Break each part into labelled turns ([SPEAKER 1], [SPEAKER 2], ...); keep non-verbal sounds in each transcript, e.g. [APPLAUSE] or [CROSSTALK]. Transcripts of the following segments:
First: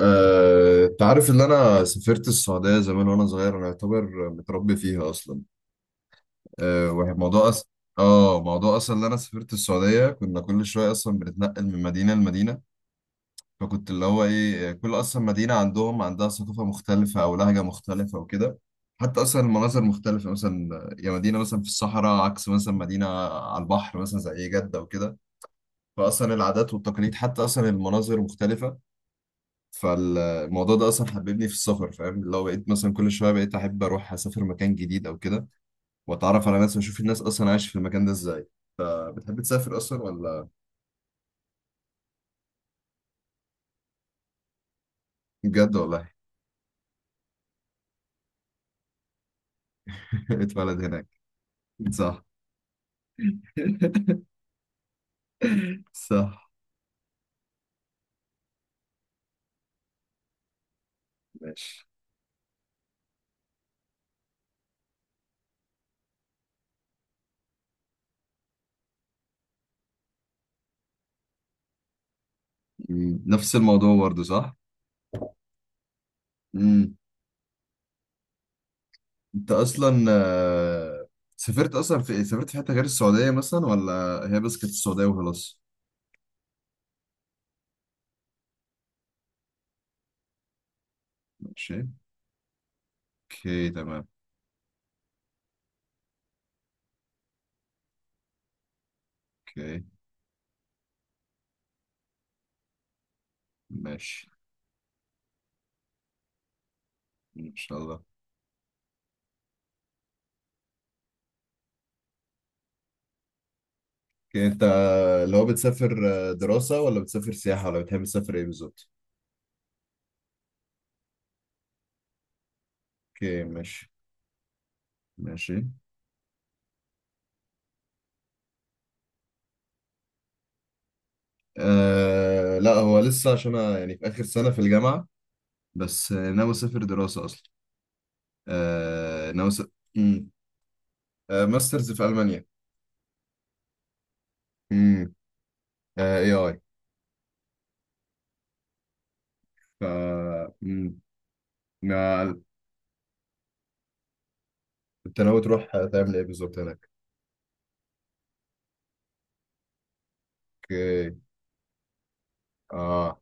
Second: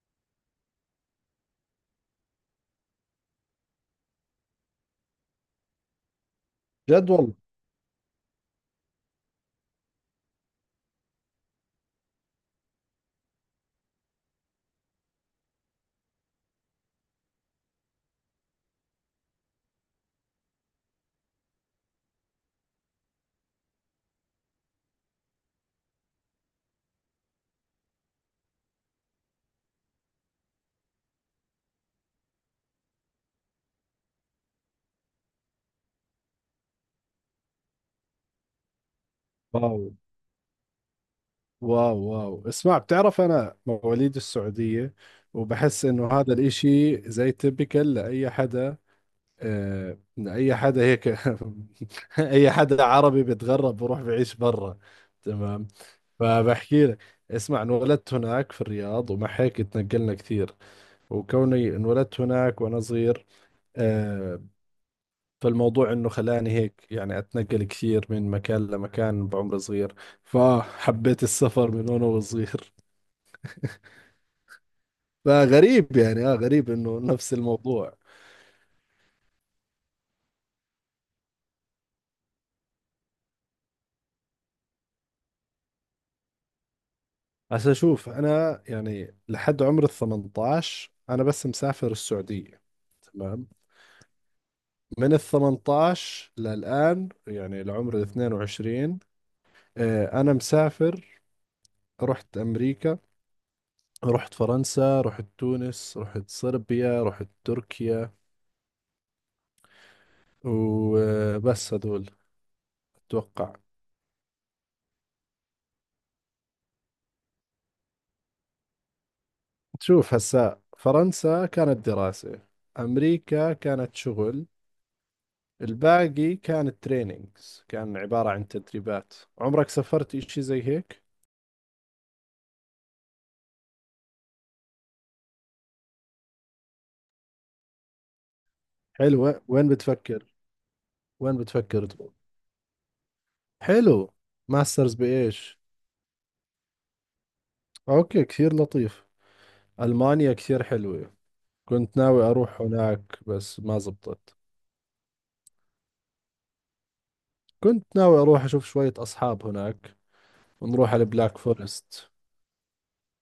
[SPEAKER 1] تعرف ان انا سافرت السعوديه زمان وانا صغير. انا اعتبر متربي فيها اصلا. أه
[SPEAKER 2] جد والله.
[SPEAKER 1] وموضوع أس... اه موضوع اصلا ان انا سافرت السعوديه، كنا كل شويه اصلا بنتنقل من مدينه لمدينه. فكنت اللي هو ايه، كل اصلا مدينه عندها ثقافه مختلفه او لهجه مختلفه وكده. حتى اصلا المناظر مختلفه، مثلا يا مدينه مثلا في الصحراء عكس مثلا مدينه على البحر مثلا زي جده وكده. فاصلا العادات والتقاليد حتى اصلا المناظر مختلفه. فالموضوع ده اصلا حببني في السفر، فاهم؟ لو بقيت مثلا كل شويه بقيت احب اروح اسافر مكان جديد او كده واتعرف على ناس واشوف الناس اصلا عايشه في المكان ده ازاي. بتحب تسافر
[SPEAKER 2] واو
[SPEAKER 1] اصلا ولا؟
[SPEAKER 2] واو واو، اسمع، بتعرف أنا مواليد السعودية،
[SPEAKER 1] بجد
[SPEAKER 2] وبحس إنه
[SPEAKER 1] والله؟
[SPEAKER 2] هذا الإشي زي تبكل لأي حدا.
[SPEAKER 1] [LAUGHS]
[SPEAKER 2] لأي حدا
[SPEAKER 1] اتولد هناك؟
[SPEAKER 2] هيك. [LAUGHS]
[SPEAKER 1] صح.
[SPEAKER 2] أي حدا عربي بيتغرب
[SPEAKER 1] [LAUGHS]
[SPEAKER 2] بروح بعيش برا. تمام.
[SPEAKER 1] صح.
[SPEAKER 2] فبحكي لك، اسمع، انولدت هناك في الرياض، ومع هيك تنقلنا كثير. وكوني
[SPEAKER 1] ماشي.
[SPEAKER 2] انولدت هناك وأنا صغير، آه، فالموضوع انه خلاني هيك يعني اتنقل كثير من مكان لمكان بعمر صغير، فحبيت السفر من وانا وصغير.
[SPEAKER 1] مم. نفس الموضوع برضه، صح.
[SPEAKER 2] [LAUGHS] فغريب يعني، غريب
[SPEAKER 1] مم.
[SPEAKER 2] انه نفس الموضوع.
[SPEAKER 1] انت اصلا سافرت اصلا في إيه؟ سافرت في حته غير السعوديه مثلا ولا هي بس كانت السعوديه وخلاص؟
[SPEAKER 2] بس اشوف انا يعني لحد عمر ال 18 انا بس
[SPEAKER 1] ماشي.
[SPEAKER 2] مسافر السعودية. تمام.
[SPEAKER 1] اوكي تمام.
[SPEAKER 2] من ال 18 للان يعني لعمر ال 22،
[SPEAKER 1] اوكي
[SPEAKER 2] انا مسافر. رحت امريكا،
[SPEAKER 1] ماشي.
[SPEAKER 2] رحت فرنسا، رحت تونس، رحت صربيا، رحت
[SPEAKER 1] ان شاء الله.
[SPEAKER 2] تركيا. وبس هذول أتوقع.
[SPEAKER 1] اوكي، انت اللي هو بتسافر دراسة ولا بتسافر سياحة ولا بتحب تسافر ايه بالظبط؟
[SPEAKER 2] تشوف هسا فرنسا كانت دراسة،
[SPEAKER 1] اوكي
[SPEAKER 2] أمريكا
[SPEAKER 1] ماشي.
[SPEAKER 2] كانت شغل،
[SPEAKER 1] ماشي.
[SPEAKER 2] الباقي كانت تريننجز، كان عبارة عن تدريبات. عمرك سافرت إشي زي هيك؟
[SPEAKER 1] آه لا، هو لسه عشان انا يعني في آخر سنة في الجامعة. بس ناوي اسافر دراسة اصلا. آه
[SPEAKER 2] حلو،
[SPEAKER 1] ناوي س...
[SPEAKER 2] وين بتفكر؟
[SPEAKER 1] مم.
[SPEAKER 2] وين بتفكر
[SPEAKER 1] ماسترز في
[SPEAKER 2] تروح؟
[SPEAKER 1] ألمانيا.
[SPEAKER 2] حلو. ماسترز
[SPEAKER 1] امم.
[SPEAKER 2] بإيش؟
[SPEAKER 1] AI.
[SPEAKER 2] أوكي، كثير لطيف.
[SPEAKER 1] ف
[SPEAKER 2] ألمانيا كثير
[SPEAKER 1] مم.
[SPEAKER 2] حلوة. كنت ناوي
[SPEAKER 1] ما-
[SPEAKER 2] أروح هناك بس ما زبطت.
[SPEAKER 1] انت ناوي تروح تعمل ايه بالظبط هناك؟
[SPEAKER 2] كنت ناوي أروح أشوف شوية أصحاب هناك ونروح على
[SPEAKER 1] اوكي.
[SPEAKER 2] البلاك فورست.
[SPEAKER 1] اه.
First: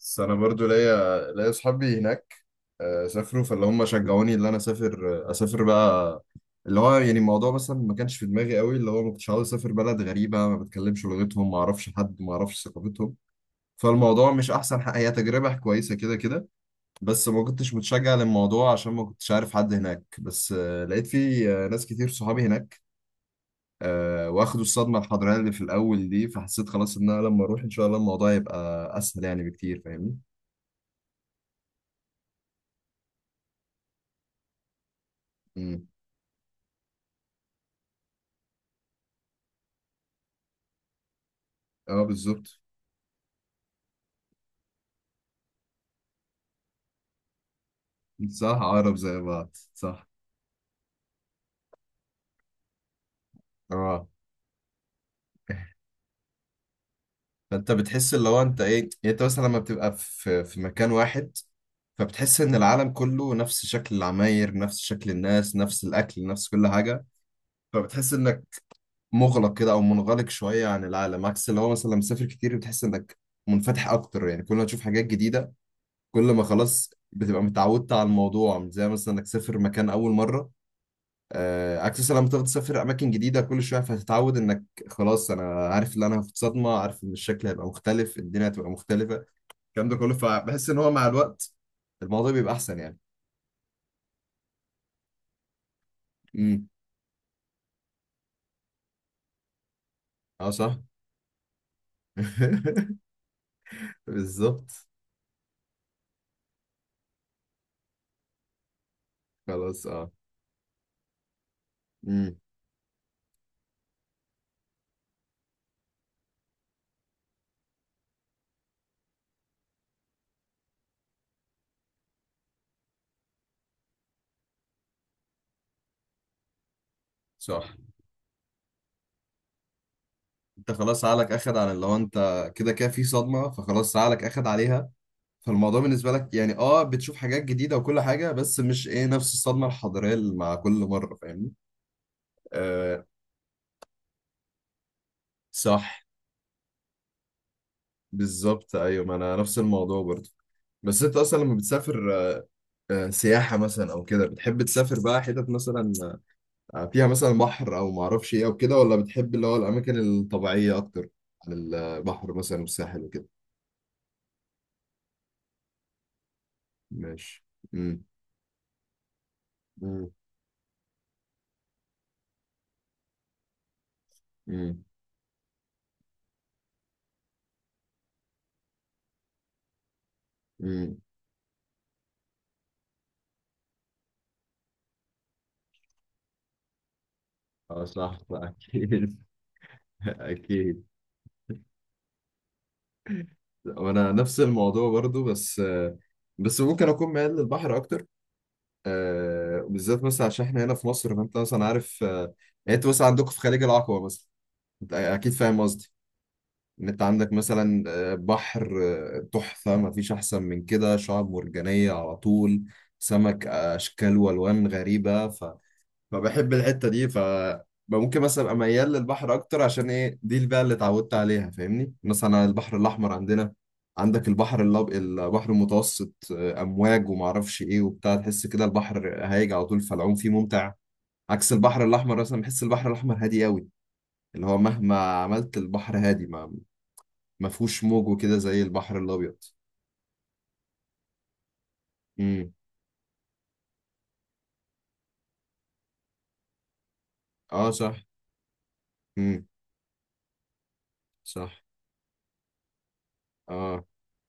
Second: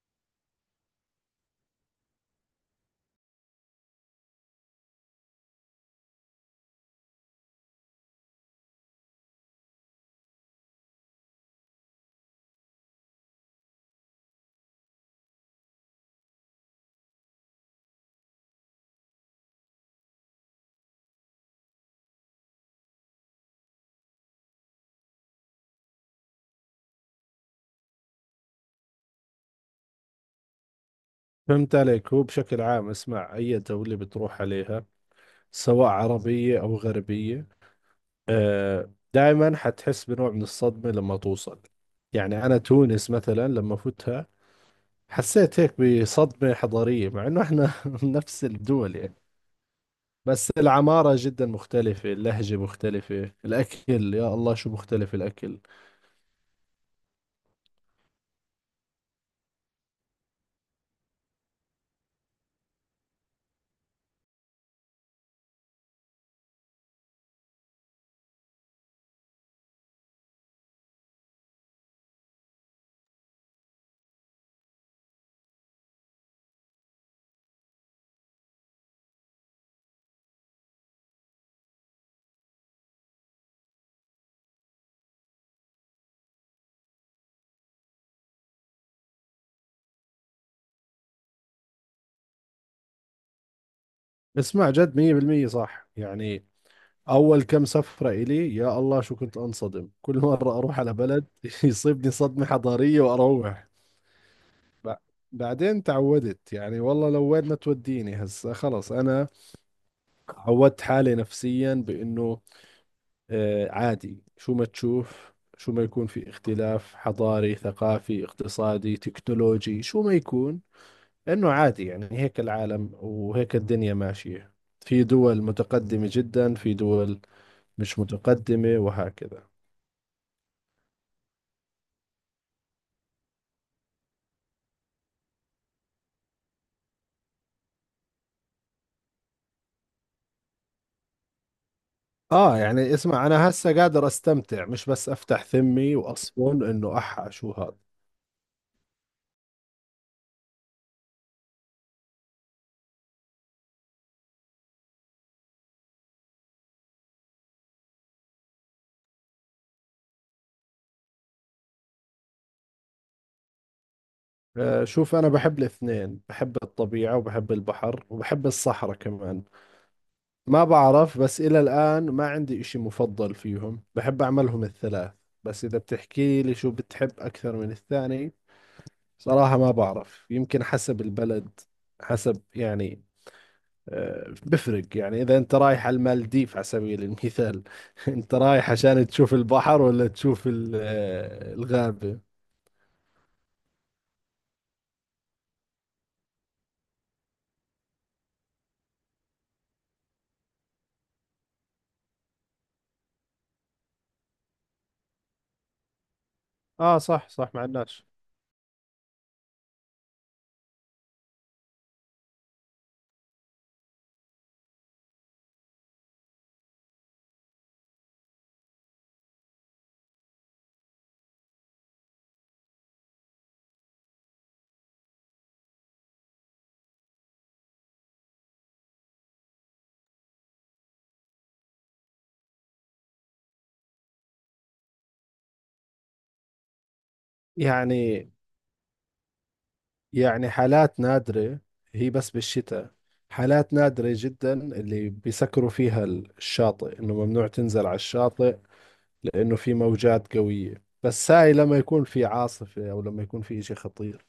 [SPEAKER 1] بس انا برضو ليا اصحابي هناك سافروا، فاللي هم شجعوني ان انا اسافر اسافر بقى. اللي هو يعني الموضوع مثلا ما كانش في دماغي قوي، اللي هو ما كنتش عاوز اسافر بلد غريبه ما بتكلمش لغتهم ما اعرفش حد ما اعرفش ثقافتهم. فالموضوع مش احسن حاجه، هي تجربه كويسه كده كده. بس ما كنتش متشجع للموضوع عشان ما كنتش عارف حد هناك، بس لقيت في ناس كتير صحابي هناك واخدوا الصدمه الحضاريه اللي في الاول دي، فحسيت خلاص ان انا لما اروح ان شاء الله الموضوع يبقى اسهل يعني بكتير، فاهمني؟
[SPEAKER 2] فهمت عليك. هو بشكل عام اسمع، أي دولة بتروح عليها، سواء عربية أو غربية، آه دائما حتحس بنوع من الصدمة لما توصل.
[SPEAKER 1] اه
[SPEAKER 2] يعني أنا
[SPEAKER 1] بالظبط.
[SPEAKER 2] تونس مثلا لما فتها، حسيت هيك بصدمة حضارية، مع إنه إحنا [LAUGHS] نفس
[SPEAKER 1] صح،
[SPEAKER 2] الدول
[SPEAKER 1] عقرب
[SPEAKER 2] يعني.
[SPEAKER 1] زي بعض، صح.
[SPEAKER 2] بس العمارة جدا مختلفة، اللهجة مختلفة،
[SPEAKER 1] اه.
[SPEAKER 2] الأكل يا الله شو مختلف الأكل.
[SPEAKER 1] فانت بتحس اللي هو انت ايه، يعني انت مثلا لما بتبقى في مكان واحد فبتحس ان العالم كله نفس شكل العماير نفس شكل الناس نفس الاكل نفس كل حاجه، فبتحس انك مغلق كده او منغلق شويه عن العالم. عكس اللي هو مثلا لما مسافر كتير بتحس انك منفتح اكتر، يعني كل ما تشوف حاجات جديده كل ما خلاص بتبقى متعودت على الموضوع مش زي مثلا انك تسافر مكان اول مره. عكس لما تقعد تسافر اماكن جديده كل شويه فهتتعود انك خلاص انا عارف ان انا في صدمه، عارف ان الشكل هيبقى مختلف، الدنيا هتبقى مختلفه، الكلام ده كله. فبحس ان هو مع الوقت الموضوع بيبقى احسن يعني.
[SPEAKER 2] اسمع، جد مية بالمية صح يعني.
[SPEAKER 1] امم.
[SPEAKER 2] أول كم سفرة إلي، يا الله شو كنت أنصدم، كل
[SPEAKER 1] اه
[SPEAKER 2] مرة
[SPEAKER 1] صح.
[SPEAKER 2] أروح على بلد [LAUGHS] يصيبني صدمة حضارية
[SPEAKER 1] [LAUGHS]
[SPEAKER 2] وأروح.
[SPEAKER 1] بالظبط.
[SPEAKER 2] ب- بعدين تعودت يعني، والله لو وين ما توديني هسا خلص أنا.
[SPEAKER 1] خلاص اه.
[SPEAKER 2] عودت حالي نفسيا
[SPEAKER 1] امم.
[SPEAKER 2] بأنه آه عادي، شو ما تشوف، شو ما يكون في اختلاف حضاري ثقافي اقتصادي تكنولوجي، شو ما يكون، إنه عادي يعني. هيك العالم وهيك الدنيا ماشية، في دول متقدمة جدا، في دول
[SPEAKER 1] صح.
[SPEAKER 2] مش متقدمة، وهكذا.
[SPEAKER 1] انت خلاص عقلك اخد على، لو انت كده كده في صدمه فخلاص عقلك اخد عليها. فالموضوع بالنسبه لك يعني اه بتشوف حاجات جديده وكل حاجه، بس مش ايه نفس الصدمه الحضاريه اللي مع كل مره، فاهمني؟
[SPEAKER 2] اه يعني
[SPEAKER 1] آه
[SPEAKER 2] اسمع، انا هسه قادر استمتع، مش بس افتح ثمي
[SPEAKER 1] صح.
[SPEAKER 2] واصفن انه احا شو هذا.
[SPEAKER 1] بالظبط ايوه، ما انا نفس الموضوع برضه. بس انت اصلا لما بتسافر سياحه مثلا او كده، بتحب تسافر بقى حتت مثلا فيها مثلا بحر او ما اعرفش ايه او كده، ولا بتحب اللي هو الاماكن الطبيعيه اكتر عن البحر مثلا والساحل وكده؟
[SPEAKER 2] آه شوف، انا بحب الاثنين، بحب الطبيعة
[SPEAKER 1] ماشي.
[SPEAKER 2] وبحب
[SPEAKER 1] امم.
[SPEAKER 2] البحر وبحب الصحراء كمان.
[SPEAKER 1] امم.
[SPEAKER 2] ما بعرف، بس الى الان ما عندي اشي مفضل فيهم، بحب اعملهم
[SPEAKER 1] امم.
[SPEAKER 2] الثلاث. بس اذا بتحكي لي شو بتحب اكثر من الثاني، صراحة ما بعرف، يمكن
[SPEAKER 1] امم.
[SPEAKER 2] حسب البلد، حسب يعني، بفرق يعني. إذا أنت رايح على المالديف على سبيل المثال،
[SPEAKER 1] اه
[SPEAKER 2] [LAUGHS]
[SPEAKER 1] صح
[SPEAKER 2] أنت رايح عشان
[SPEAKER 1] اكيد.
[SPEAKER 2] تشوف البحر
[SPEAKER 1] [LAUGHS]
[SPEAKER 2] ولا تشوف
[SPEAKER 1] اكيد.
[SPEAKER 2] الغابة.
[SPEAKER 1] وانا نفس الموضوع برضو، بس بس ممكن اكون ميال للبحر اكتر بالذات مثلا عشان احنا هنا في مصر، فانت مثلا عارف يعني انت مثلا عندكم في خليج العقبة مثلا، انت اكيد فاهم قصدي ان
[SPEAKER 2] آه
[SPEAKER 1] انت
[SPEAKER 2] صح
[SPEAKER 1] عندك
[SPEAKER 2] صح، مع
[SPEAKER 1] مثلا
[SPEAKER 2] الناس
[SPEAKER 1] بحر تحفة، ما فيش احسن من كده، شعاب مرجانية على طول، سمك اشكال والوان غريبة. فبحب الحتة دي ممكن مثلا ابقى ميال للبحر اكتر عشان ايه دي بقى اللي اتعودت عليها، فاهمني؟ مثلا البحر الاحمر عندنا، عندك البحر البحر المتوسط، امواج وما اعرفش ايه وبتاع، تحس كده البحر هايج على طول فالعوم فيه ممتع عكس البحر الاحمر. مثلا بحس البحر الاحمر هادي قوي، اللي هو مهما عملت البحر هادي، ما فيهوش موج
[SPEAKER 2] يعني.
[SPEAKER 1] وكده زي البحر الابيض.
[SPEAKER 2] يعني حالات نادرة، هي بس
[SPEAKER 1] امم.
[SPEAKER 2] بالشتاء، حالات نادرة جدا اللي بيسكروا فيها الشاطئ إنه ممنوع
[SPEAKER 1] اه
[SPEAKER 2] تنزل
[SPEAKER 1] صح.
[SPEAKER 2] على الشاطئ،
[SPEAKER 1] امم.
[SPEAKER 2] لأنه في موجات قوية، بس هاي
[SPEAKER 1] صح.
[SPEAKER 2] لما يكون في عاصفة أو لما يكون في إشي
[SPEAKER 1] اه.
[SPEAKER 2] خطير.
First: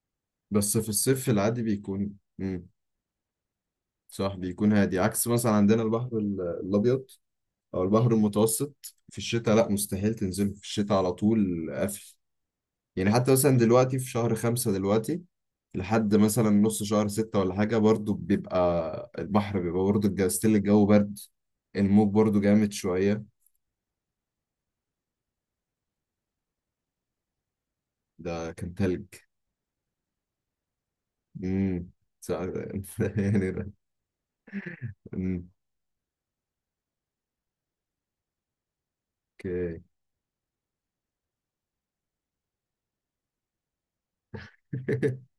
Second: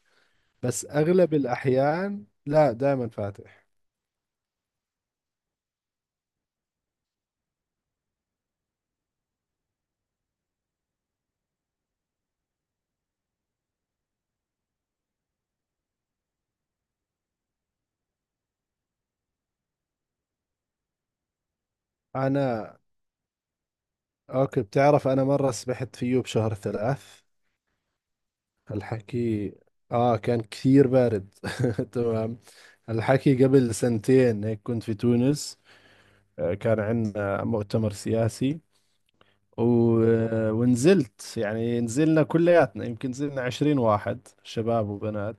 [SPEAKER 1] بس
[SPEAKER 2] بس
[SPEAKER 1] في الصيف
[SPEAKER 2] أغلب
[SPEAKER 1] العادي بيكون،
[SPEAKER 2] الأحيان
[SPEAKER 1] امم،
[SPEAKER 2] لا، دائما فاتح.
[SPEAKER 1] صح بيكون هادي عكس مثلا عندنا البحر الابيض او البحر المتوسط. في الشتاء لا، مستحيل تنزله في الشتاء، على طول قافل. يعني حتى مثلا دلوقتي في شهر خمسة دلوقتي، لحد مثلا نص شهر ستة ولا حاجة، برضو بيبقى البحر، بيبقى برضو الجو ستيل، الجو برد، الموج برضو جامد
[SPEAKER 2] أنا
[SPEAKER 1] شوية.
[SPEAKER 2] اوكي. بتعرف انا مرة سبحت فيه بشهر ثلاث.
[SPEAKER 1] ده كان تلج؟
[SPEAKER 2] الحكي اه، كان كثير بارد.
[SPEAKER 1] امم.
[SPEAKER 2] [LAUGHS] تمام.
[SPEAKER 1] سع- [LAUGHS]
[SPEAKER 2] الحكي
[SPEAKER 1] يعني ده.
[SPEAKER 2] قبل سنتين هيك، كنت في
[SPEAKER 1] امم.
[SPEAKER 2] تونس، كان عندنا مؤتمر سياسي،
[SPEAKER 1] اوكي.
[SPEAKER 2] و... آه، ونزلت يعني نزلنا كلياتنا، يمكن نزلنا عشرين واحد شباب
[SPEAKER 1] [LAUGHS]
[SPEAKER 2] وبنات.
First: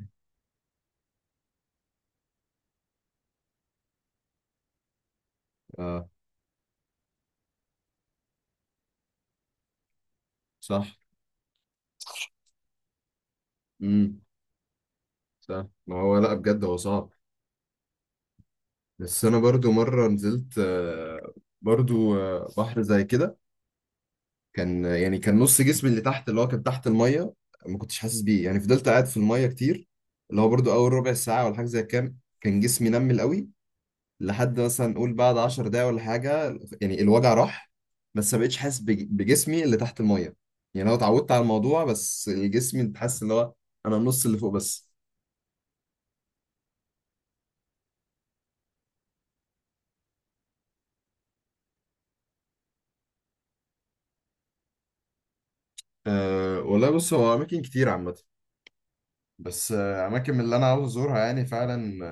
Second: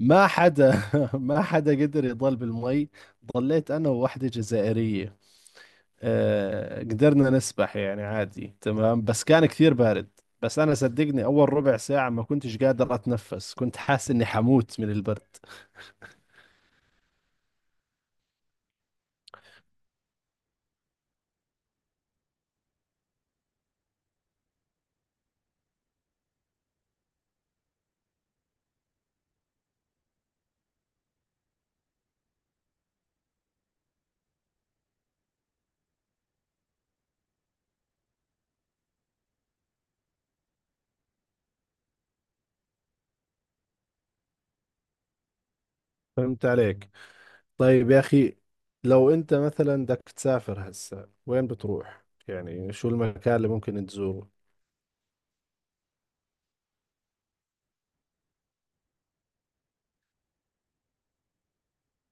[SPEAKER 2] ما حدا، [LAUGHS] ما حدا قدر يضل بالمي. ضليت انا وواحدة جزائرية،
[SPEAKER 1] اه
[SPEAKER 2] قدرنا نسبح يعني عادي تمام، بس كان كثير بارد. بس أنا
[SPEAKER 1] صح.
[SPEAKER 2] صدقني أول ربع ساعة ما كنتش قادر أتنفس، كنت حاسس
[SPEAKER 1] امم.
[SPEAKER 2] إني حموت من البرد.
[SPEAKER 1] صح ما هو لا بجد هو صعب. بس انا برضو مره نزلت برضو بحر زي كده، كان يعني كان نص جسمي اللي تحت، اللي هو كان تحت الميه ما كنتش حاسس بيه، يعني فضلت قاعد في الميه كتير. اللي هو برضو اول ربع ساعه ولا حاجه زي كام، كان جسمي نمل قوي، لحد مثلا نقول بعد 10 دقايق ولا حاجه يعني الوجع راح. بس ما بقتش حاسس بجسمي اللي تحت الميه. يعني انا اتعودت على الموضوع، بس الجسم انت حاسس اللي هو انا النص اللي فوق بس.
[SPEAKER 2] فهمت عليك. طيب يا أخي، لو أنت مثلا بدك تسافر هسا وين بتروح؟ يعني شو المكان اللي ممكن تزوره؟
[SPEAKER 1] والله بص هو اماكن كتير عامه، بس اماكن من اللي انا عاوز ازورها يعني فعلا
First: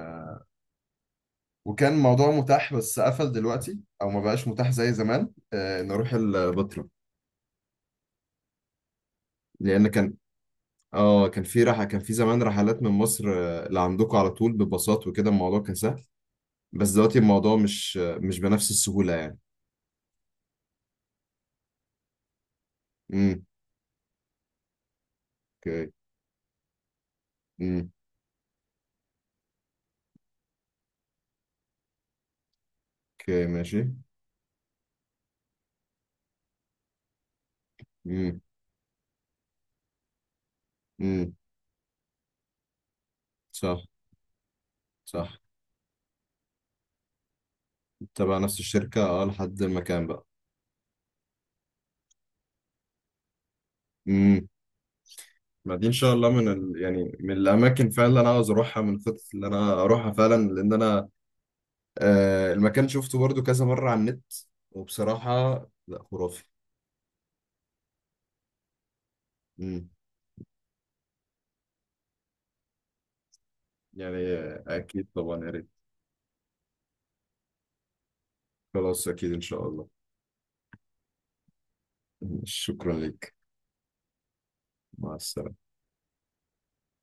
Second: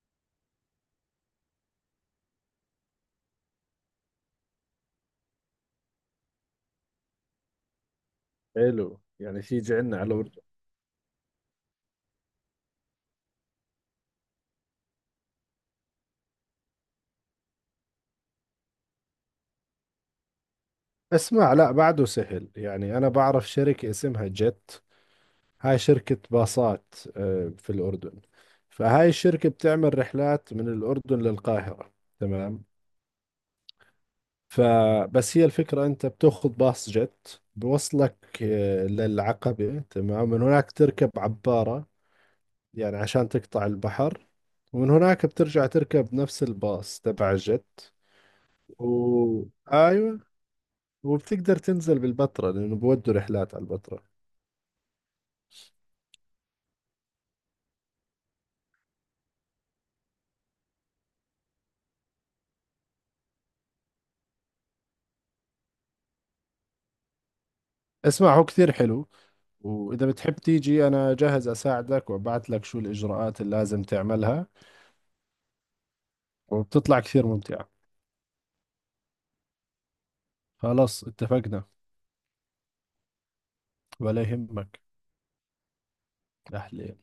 [SPEAKER 1] وكان موضوع متاح بس قفل دلوقتي او ما بقاش متاح زي زمان، ان اروح البتراء،
[SPEAKER 2] حلو، يعني تيجي
[SPEAKER 1] لان
[SPEAKER 2] عنا على
[SPEAKER 1] كان
[SPEAKER 2] الأردن.
[SPEAKER 1] اه كان في رحله كان في زمان رحلات من مصر لعندكم، على طول بباصات وكده، الموضوع كان سهل. بس دلوقتي الموضوع مش بنفس السهوله يعني.
[SPEAKER 2] اسمع، لا بعده سهل، يعني أنا
[SPEAKER 1] امم.
[SPEAKER 2] بعرف شركة اسمها جيت. هاي
[SPEAKER 1] اوكي.
[SPEAKER 2] شركة باصات في
[SPEAKER 1] امم.
[SPEAKER 2] الأردن. فهاي الشركة بتعمل رحلات من الأردن للقاهرة. تمام.
[SPEAKER 1] اوكي ماشي.
[SPEAKER 2] فبس هي الفكرة، أنت بتأخذ باص جت، بوصلك
[SPEAKER 1] امم.
[SPEAKER 2] للعقبة. تمام. من هناك تركب
[SPEAKER 1] امم.
[SPEAKER 2] عبارة، يعني عشان تقطع
[SPEAKER 1] صح.
[SPEAKER 2] البحر، ومن هناك
[SPEAKER 1] صح
[SPEAKER 2] بترجع تركب نفس الباص تبع الجت،
[SPEAKER 1] تبع نفس الشركه، اه،
[SPEAKER 2] و...
[SPEAKER 1] لحد المكان
[SPEAKER 2] أيوة،
[SPEAKER 1] بقى.
[SPEAKER 2] وبتقدر تنزل بالبتراء لأنه بودوا رحلات على البتراء.
[SPEAKER 1] امم. ما دي ان شاء الله يعني من الاماكن فعلا اللي انا عاوز اروحها، من الخطط اللي انا اروحها فعلا، لان انا المكان شفته برضو كذا مرة على النت، وبصراحة لا، خرافي.
[SPEAKER 2] اسمع هو كثير حلو،
[SPEAKER 1] مم.
[SPEAKER 2] وإذا بتحب تيجي أنا جاهز أساعدك وأبعت لك شو الإجراءات اللي لازم
[SPEAKER 1] يعني
[SPEAKER 2] تعملها،
[SPEAKER 1] أكيد طبعا يا ريت.
[SPEAKER 2] وبتطلع كثير ممتعة.
[SPEAKER 1] خلاص أكيد إن شاء الله.
[SPEAKER 2] خلاص اتفقنا.
[SPEAKER 1] شكرا لك.
[SPEAKER 2] ولا يهمك.
[SPEAKER 1] مع السلامة.
[SPEAKER 2] أحلى.